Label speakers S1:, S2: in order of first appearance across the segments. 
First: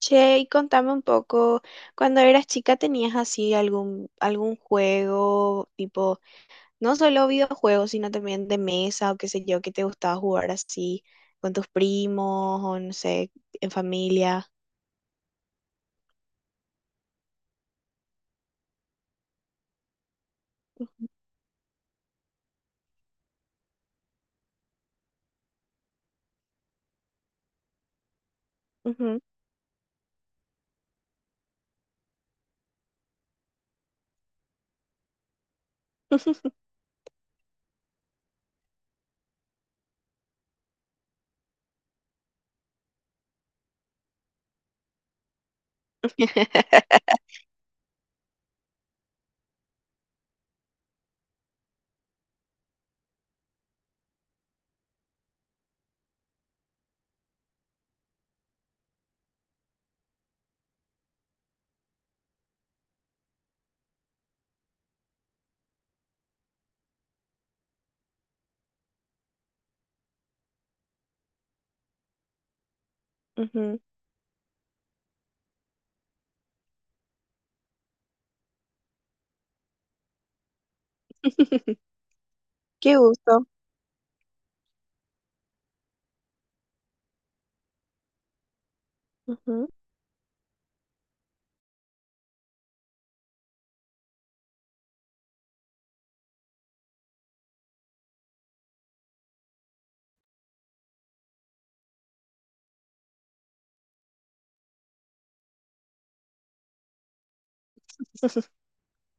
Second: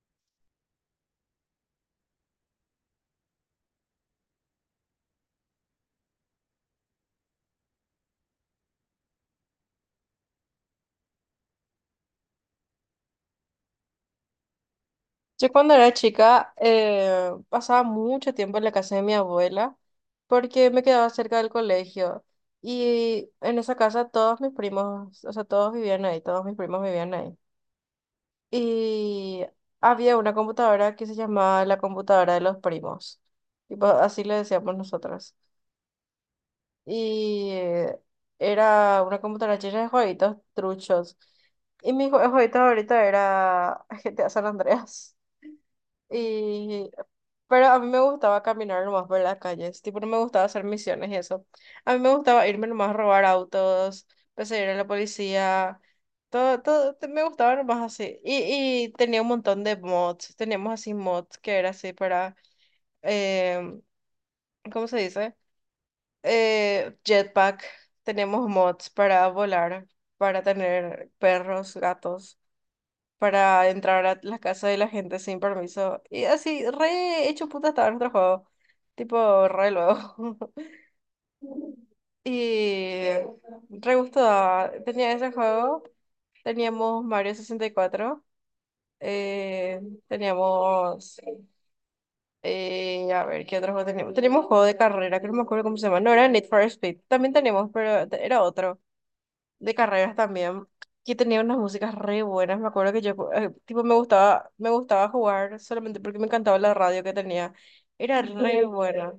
S1: Che, y contame un poco, cuando eras chica tenías así algún juego, tipo, no solo videojuegos, sino también de mesa o qué sé yo, que te gustaba jugar así con tus primos o no sé, en familia.
S2: Yo cuando era chica pasaba mucho tiempo en la casa de mi abuela porque me quedaba cerca del colegio, y en esa casa todos mis primos, o sea, todos vivían ahí, todos mis primos vivían ahí.
S1: Ujú,
S2: Y había una computadora que se llamaba la computadora de los primos, tipo, así le decíamos nosotros. Y era una computadora llena de jueguitos truchos. Y mi jueguito ahorita era GTA San Andreas. Y, pero a mí me gustaba caminar nomás por las calles, tipo, no me gustaba hacer misiones y eso. A mí me gustaba irme nomás a robar autos, perseguir a la policía, todo, todo, me gustaba nomás así. Y tenía un montón de mods, teníamos así mods que era así para, em, ¿cómo se dice? Jetpack, teníamos mods para volar, para tener perros, gatos, para
S1: ujú.
S2: entrar a las casas de la gente sin permiso. Y así, re hecho puta estaba nuestro juego. Tipo, re luego.
S1: Qué
S2: Y
S1: gusto.
S2: re gusto daba. Tenía ese juego. Teníamos Mario 64.
S1: Ujú.
S2: eh, Teníamos. A ver, ¿qué otro juego teníamos? Teníamos juego de carrera, que no me acuerdo cómo se llama. No era Need for Speed. También teníamos, pero era otro de carreras también, que tenía unas músicas re buenas. Me acuerdo que yo, tipo, me gustaba jugar solamente porque me encantaba la radio que tenía. Era re, sí, buena.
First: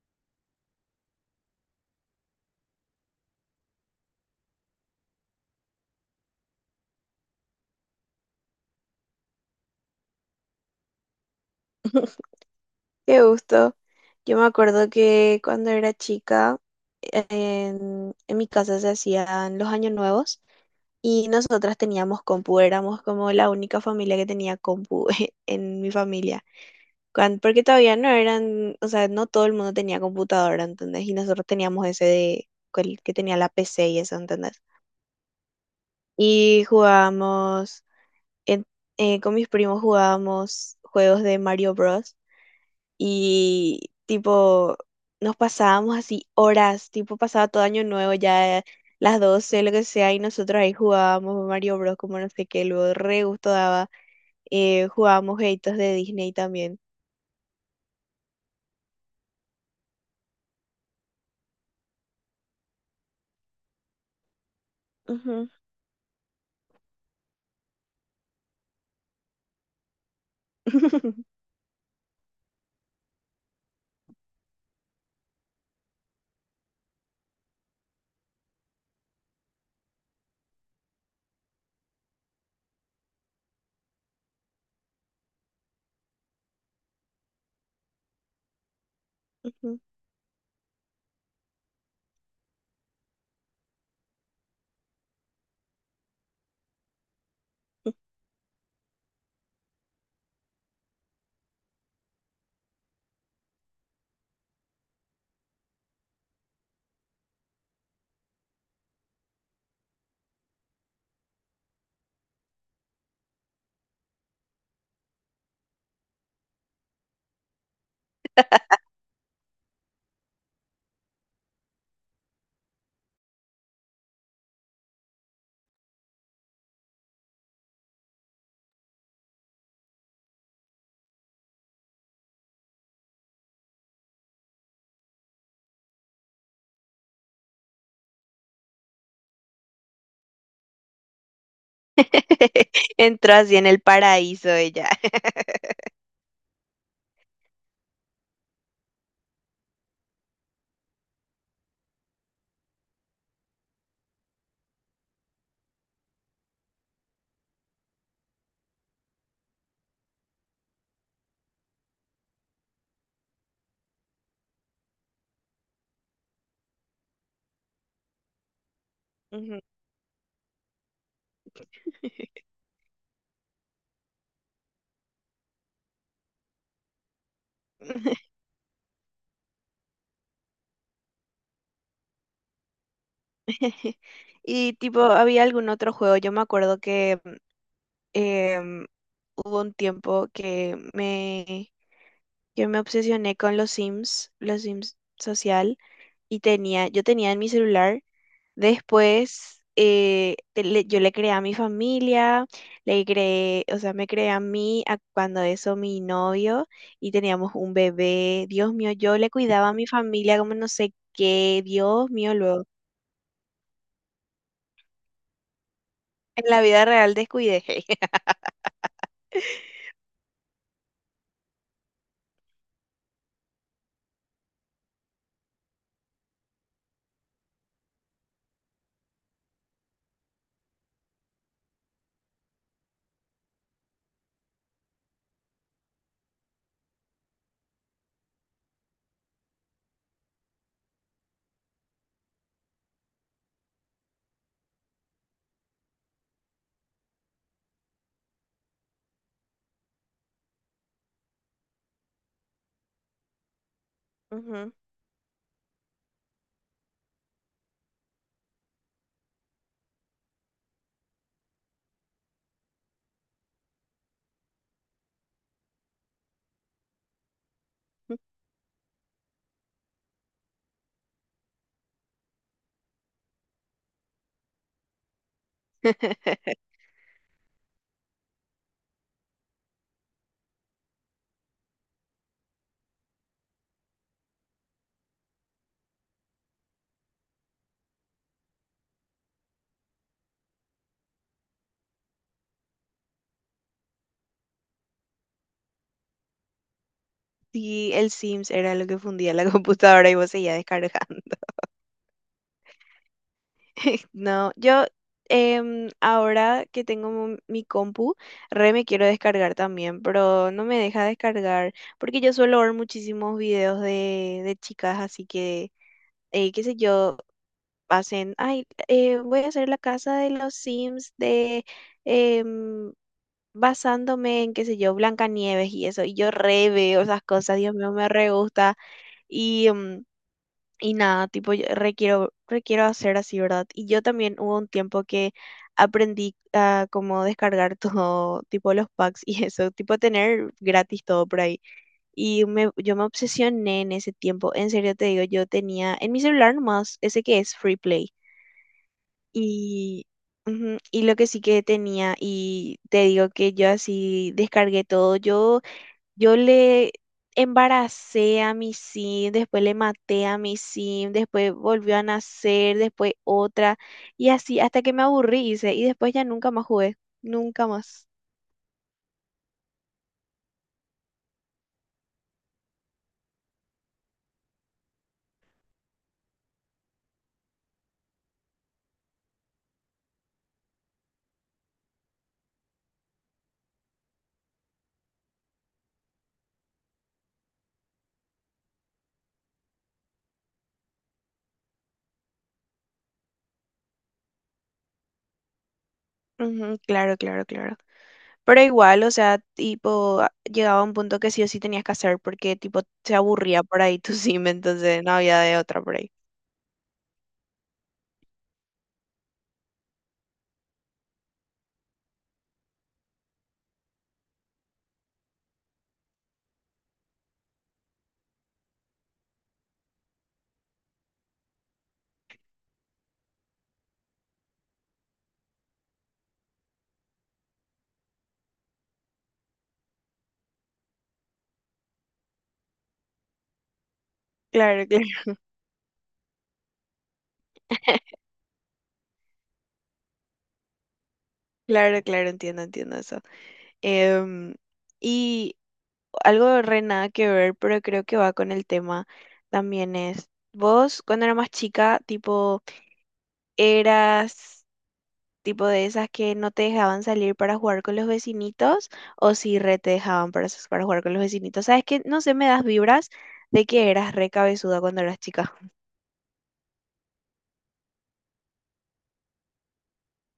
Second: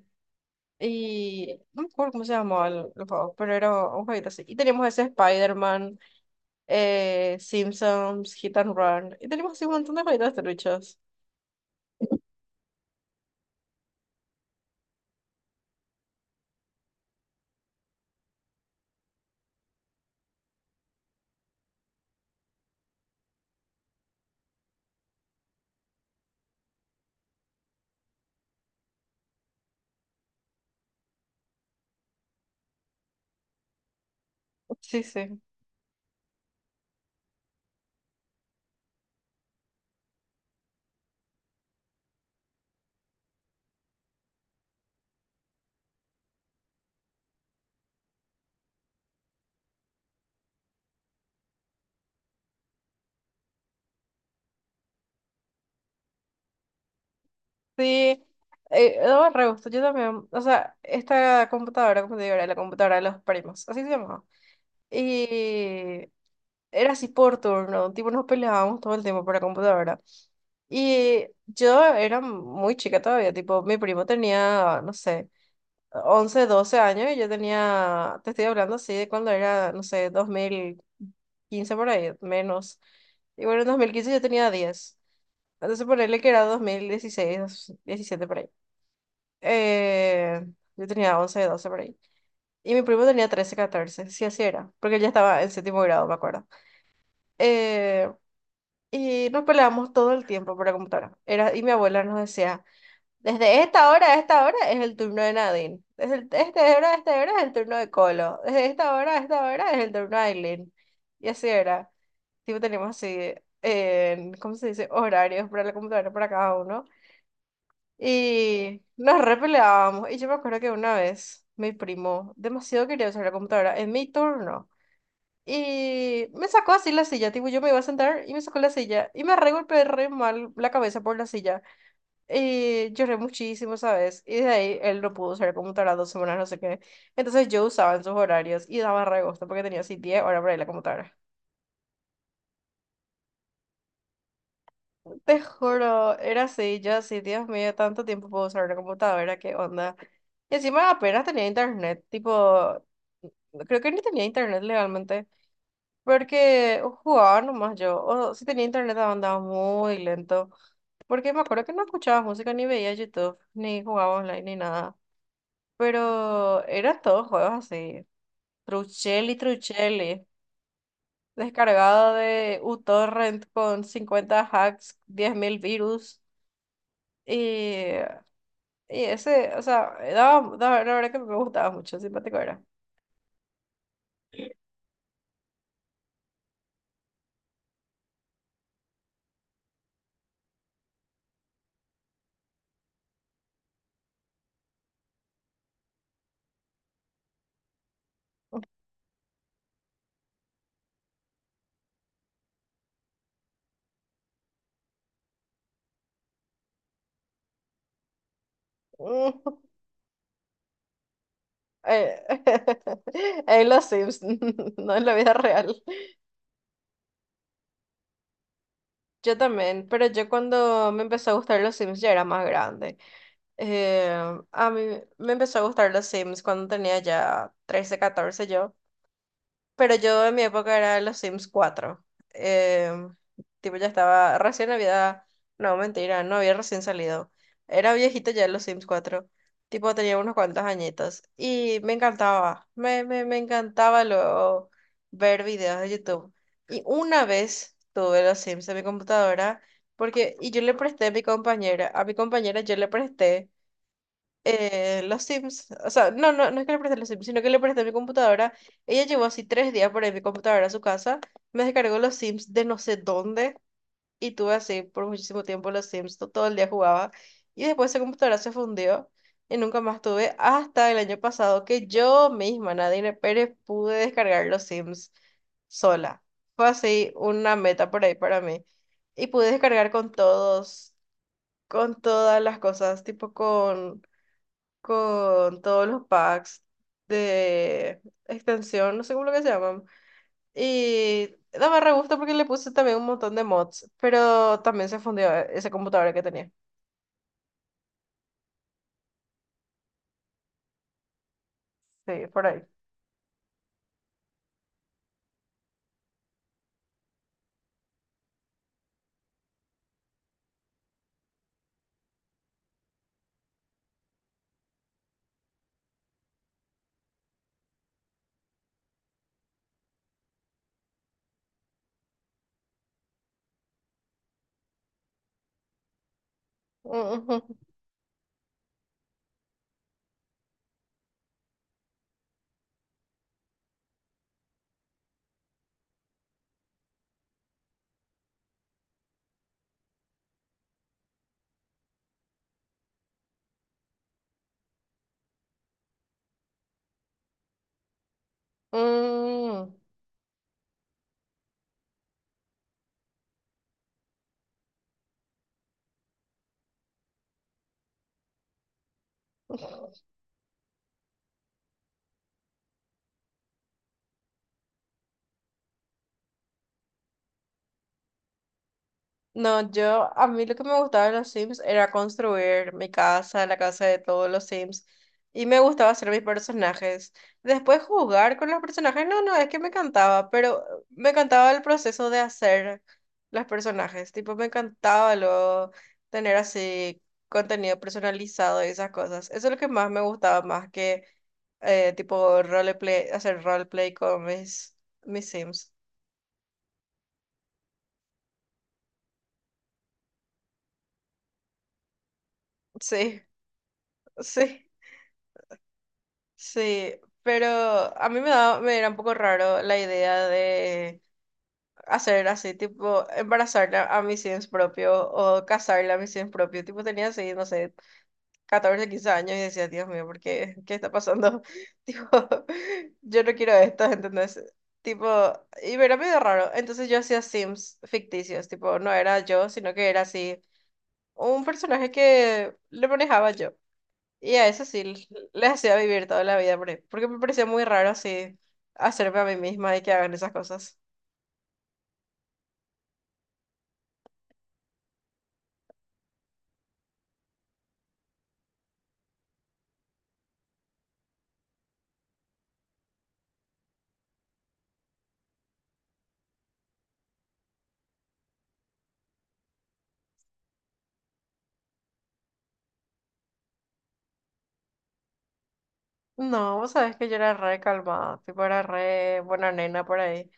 S2: Y no me acuerdo cómo se llamaba el juego, pero era un jueguito así. Y teníamos ese Spider-Man, Simpsons, Hit and Run. Y teníamos así un montón de jueguitos truchos.
S1: Qué gusto. Yo me acuerdo que cuando era chica, en mi casa se hacían los años nuevos. Y nosotras teníamos compu, éramos como la única familia que tenía compu en mi familia. Cuan- porque todavía no eran, o sea, no todo el mundo tenía computadora, ¿entendés? Y nosotros teníamos ese de cual- que tenía la PC y eso, ¿entendés?
S2: Sí, sí.
S1: Y jugábamos, en- con mis primos jugábamos juegos de Mario Bros y tipo nos pasábamos así horas, tipo pasaba todo año nuevo ya las 12 lo que sea, y nosotros ahí jugábamos Mario Bros. Como no sé qué, luego re gusto daba. Jugábamos jueguitos de Disney también.
S2: Sí. Daba re gusto, yo también. O sea, esta computadora, como te digo, era la computadora de los primos. Así se llamaba.
S1: Ujú.
S2: Y era así por turno, tipo nos peleábamos todo el tiempo por la computadora. Y yo era muy chica todavía, tipo, mi primo tenía, no sé, 11 12 años y yo tenía, te estoy hablando así de cuando era, no sé, 2015 por ahí, menos. Y bueno, en 2015 yo tenía 10. Entonces ponerle que era 2016 2017 por ahí.
S1: Ujú.
S2: Eh, yo tenía 11 12 por ahí. Y mi primo tenía 13 14, sí, así era, porque él ya estaba en séptimo grado, me acuerdo. Eh, Y nos peleábamos todo el tiempo por la computadora. Era, y mi abuela nos decía, desde esta hora a esta hora es el turno de Nadine. Desde esta hora a esta hora es el turno de Colo. Desde esta hora a esta hora es el turno de Aileen. Y así era. Tipo, teníamos así, ¿cómo se dice? Horarios para la computadora para cada uno. Y nos repeleábamos. Y yo me acuerdo que una vez mi primo demasiado quería usar la computadora en mi turno. Y me sacó así la silla, tipo, yo me iba a sentar y me sacó la silla. Y me re golpeé re mal la cabeza por la silla. Y lloré muchísimo, ¿sabes? Y de ahí él no pudo usar computadora 2 semanas, no sé qué. Entonces yo usaba en sus horarios y daba re gusto porque tenía así 10 horas para ir a la computadora.
S1: Entró así en el paraíso ella.
S2: Te juro, era así, yo así, Dios mío, tanto tiempo puedo usar una computadora, qué onda. Y encima apenas tenía internet, tipo, creo que ni tenía internet legalmente. Porque jugaba nomás yo, o si tenía internet andaba muy lento, porque me acuerdo que no escuchaba música, ni veía YouTube, ni jugaba online, ni nada, pero eran todos juegos así, Truchelli,
S1: Ujú.
S2: Truchelli, descargado de uTorrent con 50 hacks, 10.000 virus, y, y ese, o sea, la verdad que me gustaba mucho, simpático era.
S1: Y tipo, había algún otro juego. Yo me acuerdo que em, hubo un tiempo que que me obsesioné con los Sims social, y tenía, yo tenía en mi celular. Después te- le- yo le creé a mi familia, le creé, o sea, me creé a mí, a cuando eso mi novio, y teníamos un bebé. Dios mío, yo le
S2: Mm.
S1: cuidaba a mi familia como no sé qué, Dios
S2: Eh,
S1: mío, luego.
S2: En los Sims, no en la vida real.
S1: En la vida real descuidé.
S2: Yo también, pero yo cuando me empezó a gustar los Sims ya era más grande. Eh, a mí me empezó a gustar los Sims cuando tenía ya 13 14 yo. Pero yo en mi época era los Sims cuatro. Eh, Tipo, ya estaba, recién había, no, mentira, no había recién salido. Era viejito ya los Sims cuatro. Tipo, tenía unos cuantos añitos. Y me encantaba luego ver videos de YouTube. Y una vez tuve los Sims en mi computadora, porque, y yo le presté a mi compañera yo le presté
S1: Ujú.
S2: los Sims, o sea, no, no, no es que le presté los Sims, sino que le presté mi computadora. Ella llevó así 3 días por ahí mi computadora a su casa, me descargó los Sims de no sé dónde y tuve así por muchísimo tiempo los Sims, todo el día jugaba y después esa computadora se fundió y nunca más tuve hasta el año pasado que yo misma, Nadine Pérez, pude descargar los Sims sola. Fue así una meta por ahí para mí. Y pude descargar con todos, con todas las cosas, tipo con todos los packs de extensión, no sé cómo lo que se llaman. Y daba re gusto porque le puse también un montón de mods, pero también se fundió esa computadora que tenía.
S1: Sí, el Sims era lo que fundía la computadora y vos seguías descargando.
S2: Sí, por ahí.
S1: No, yo ahora que tengo mo- mi compu, re me quiero descargar también, pero no me deja descargar porque yo suelo ver muchísimos videos de chicas, así que, qué sé yo, hacen, ay, voy a hacer la casa de los Sims de... em, basándome en, qué sé yo, Blancanieves y eso, y yo re veo esas
S2: Mm,
S1: cosas, Dios mío, me re gusta, y... em, y nada, tipo, yo requiero, requiero hacer así, ¿verdad? Y yo también hubo un tiempo que aprendí a cómo descargar todo, tipo los packs y eso, tipo tener gratis todo por ahí. Y me, yo me obsesioné en ese tiempo, en serio te digo, yo tenía en mi celular nomás ese que es Free Play.
S2: mm, mm.
S1: Y, ujú, y lo que sí que tenía, y te digo que yo así descargué todo, yo le embaracé a mi sim, después le maté a mi sim, después volvió a nacer, después otra, y así hasta que me aburrí, hice, y después ya nunca más jugué, nunca más.
S2: No, yo, a mí lo que me gustaba de los Sims era construir mi casa, la casa de todos los Sims, y me gustaba hacer mis personajes. Después jugar con los personajes, no, no, es que me encantaba, pero me encantaba el proceso de hacer los personajes, tipo, me encantaba lo, tener así contenido personalizado y esas cosas. Eso es lo que más me gustaba, más que tipo roleplay, hacer roleplay con mis, mis Sims.
S1: Ujú, claro, claro, claro. Pero igual, o sea, tipo, a- llegaba un punto que sí o sí tenías que hacer porque, tipo, se
S2: Sí,
S1: aburría por ahí tu sim,
S2: sí.
S1: entonces no había de otra por ahí.
S2: Sí, pero a mí me era un poco raro la idea de hacer así, tipo, embarazarla a mis sims propio o casarla a mis sims propio. Tipo, tenía así, no sé, 14 15 años y decía, Dios mío, ¿por qué? ¿Qué está pasando? Tipo, yo no quiero esto, ¿entendés? Tipo, y me era medio raro. Entonces yo hacía sims ficticios, tipo, no era yo, sino que era así, un personaje que le manejaba yo. Y a eso sí,
S1: Claro, claro,
S2: les les hacía vivir toda la vida, por ahí, porque me parecía muy raro así hacerme a mí misma y que hagan esas cosas.
S1: claro, claro, entiendo, entiendo eso. Em, y algo re nada que ver, pero creo que va con el tema también es, vos cuando eras más chica, tipo, eras tipo de esas que no te dejaban salir para jugar con los vecinitos o si re te dejaban para, s- para jugar con los vecinitos. Sabes que, no sé, me das vibras de que eras re cabezuda cuando eras chica.
S2: No, vos sabés que yo era re calmada, tipo era re buena nena por ahí.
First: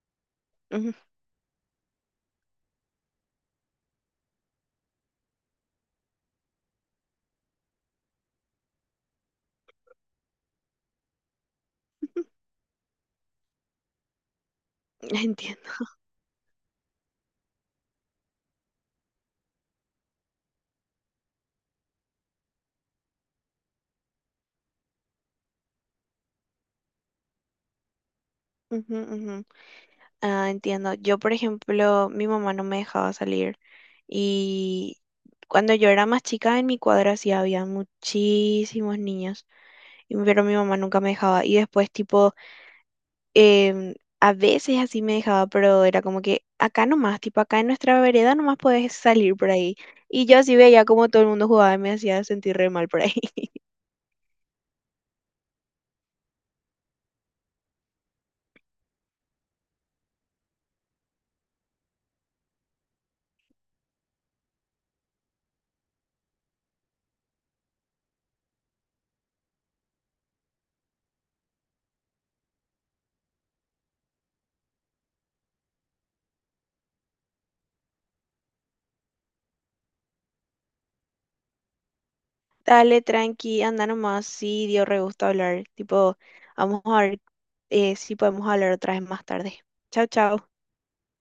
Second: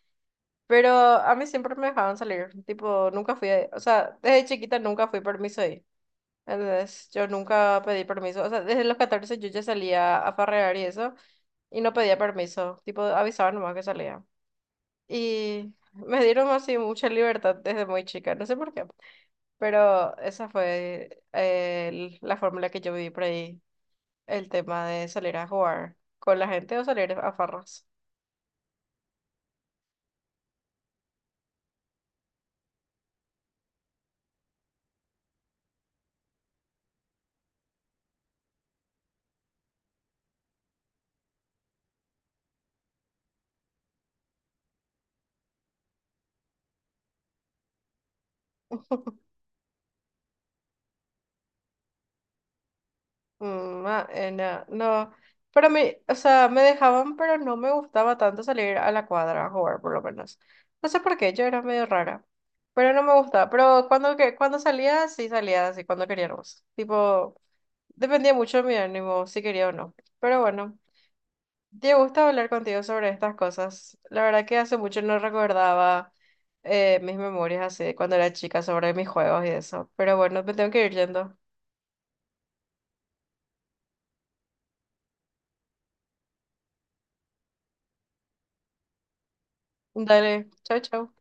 S2: Pero
S1: Ujú.
S2: a mí siempre me dejaban salir, tipo nunca fui, o sea, desde chiquita nunca fui permiso ahí. Entonces, yo nunca pedí permiso, o sea, desde los 14 yo ya salía a farrear y eso, y no pedía permiso, tipo avisaban nomás que salía.
S1: Entiendo.
S2: Y me dieron así mucha libertad desde muy chica, no sé por qué. Pero esa fue la fórmula que yo viví por ahí, el tema de salir a jugar con la gente o salir a farras.
S1: Ujú, ujú. Ah, entiendo. Yo, por ejemplo, mi mamá no me dejaba salir y cuando yo era más chica en mi cuadra sí había muchísimos niños, y- pero mi mamá nunca me dejaba. Y después, tipo, a veces así me dejaba, pero era como que acá nomás, tipo, acá en nuestra vereda nomás podés salir por ahí. Y yo así veía como todo el mundo jugaba y me hacía sentir re mal por ahí.
S2: Mm, ah, no, no, pero me, o sea, me dejaban, pero no me gustaba tanto salir a la cuadra a jugar, por lo menos. No sé por qué, yo era medio rara, pero no me gustaba. Pero cuando, que, cuando salía, sí salía así, cuando queríamos. Tipo, dependía mucho de mi ánimo, si quería o no. Pero bueno. Te gusta hablar contigo sobre estas cosas. La verdad que hace mucho no recordaba mis memorias así de cuando era chica sobre mis juegos y eso. Pero bueno, me tengo que ir yendo.
S1: Dale, tranqui, anda nomás. Sí, dio re gusto hablar. Tipo, vamos a ver si podemos hablar otra vez más tarde. Chao,
S2: Dale,
S1: chao.
S2: chao, chao.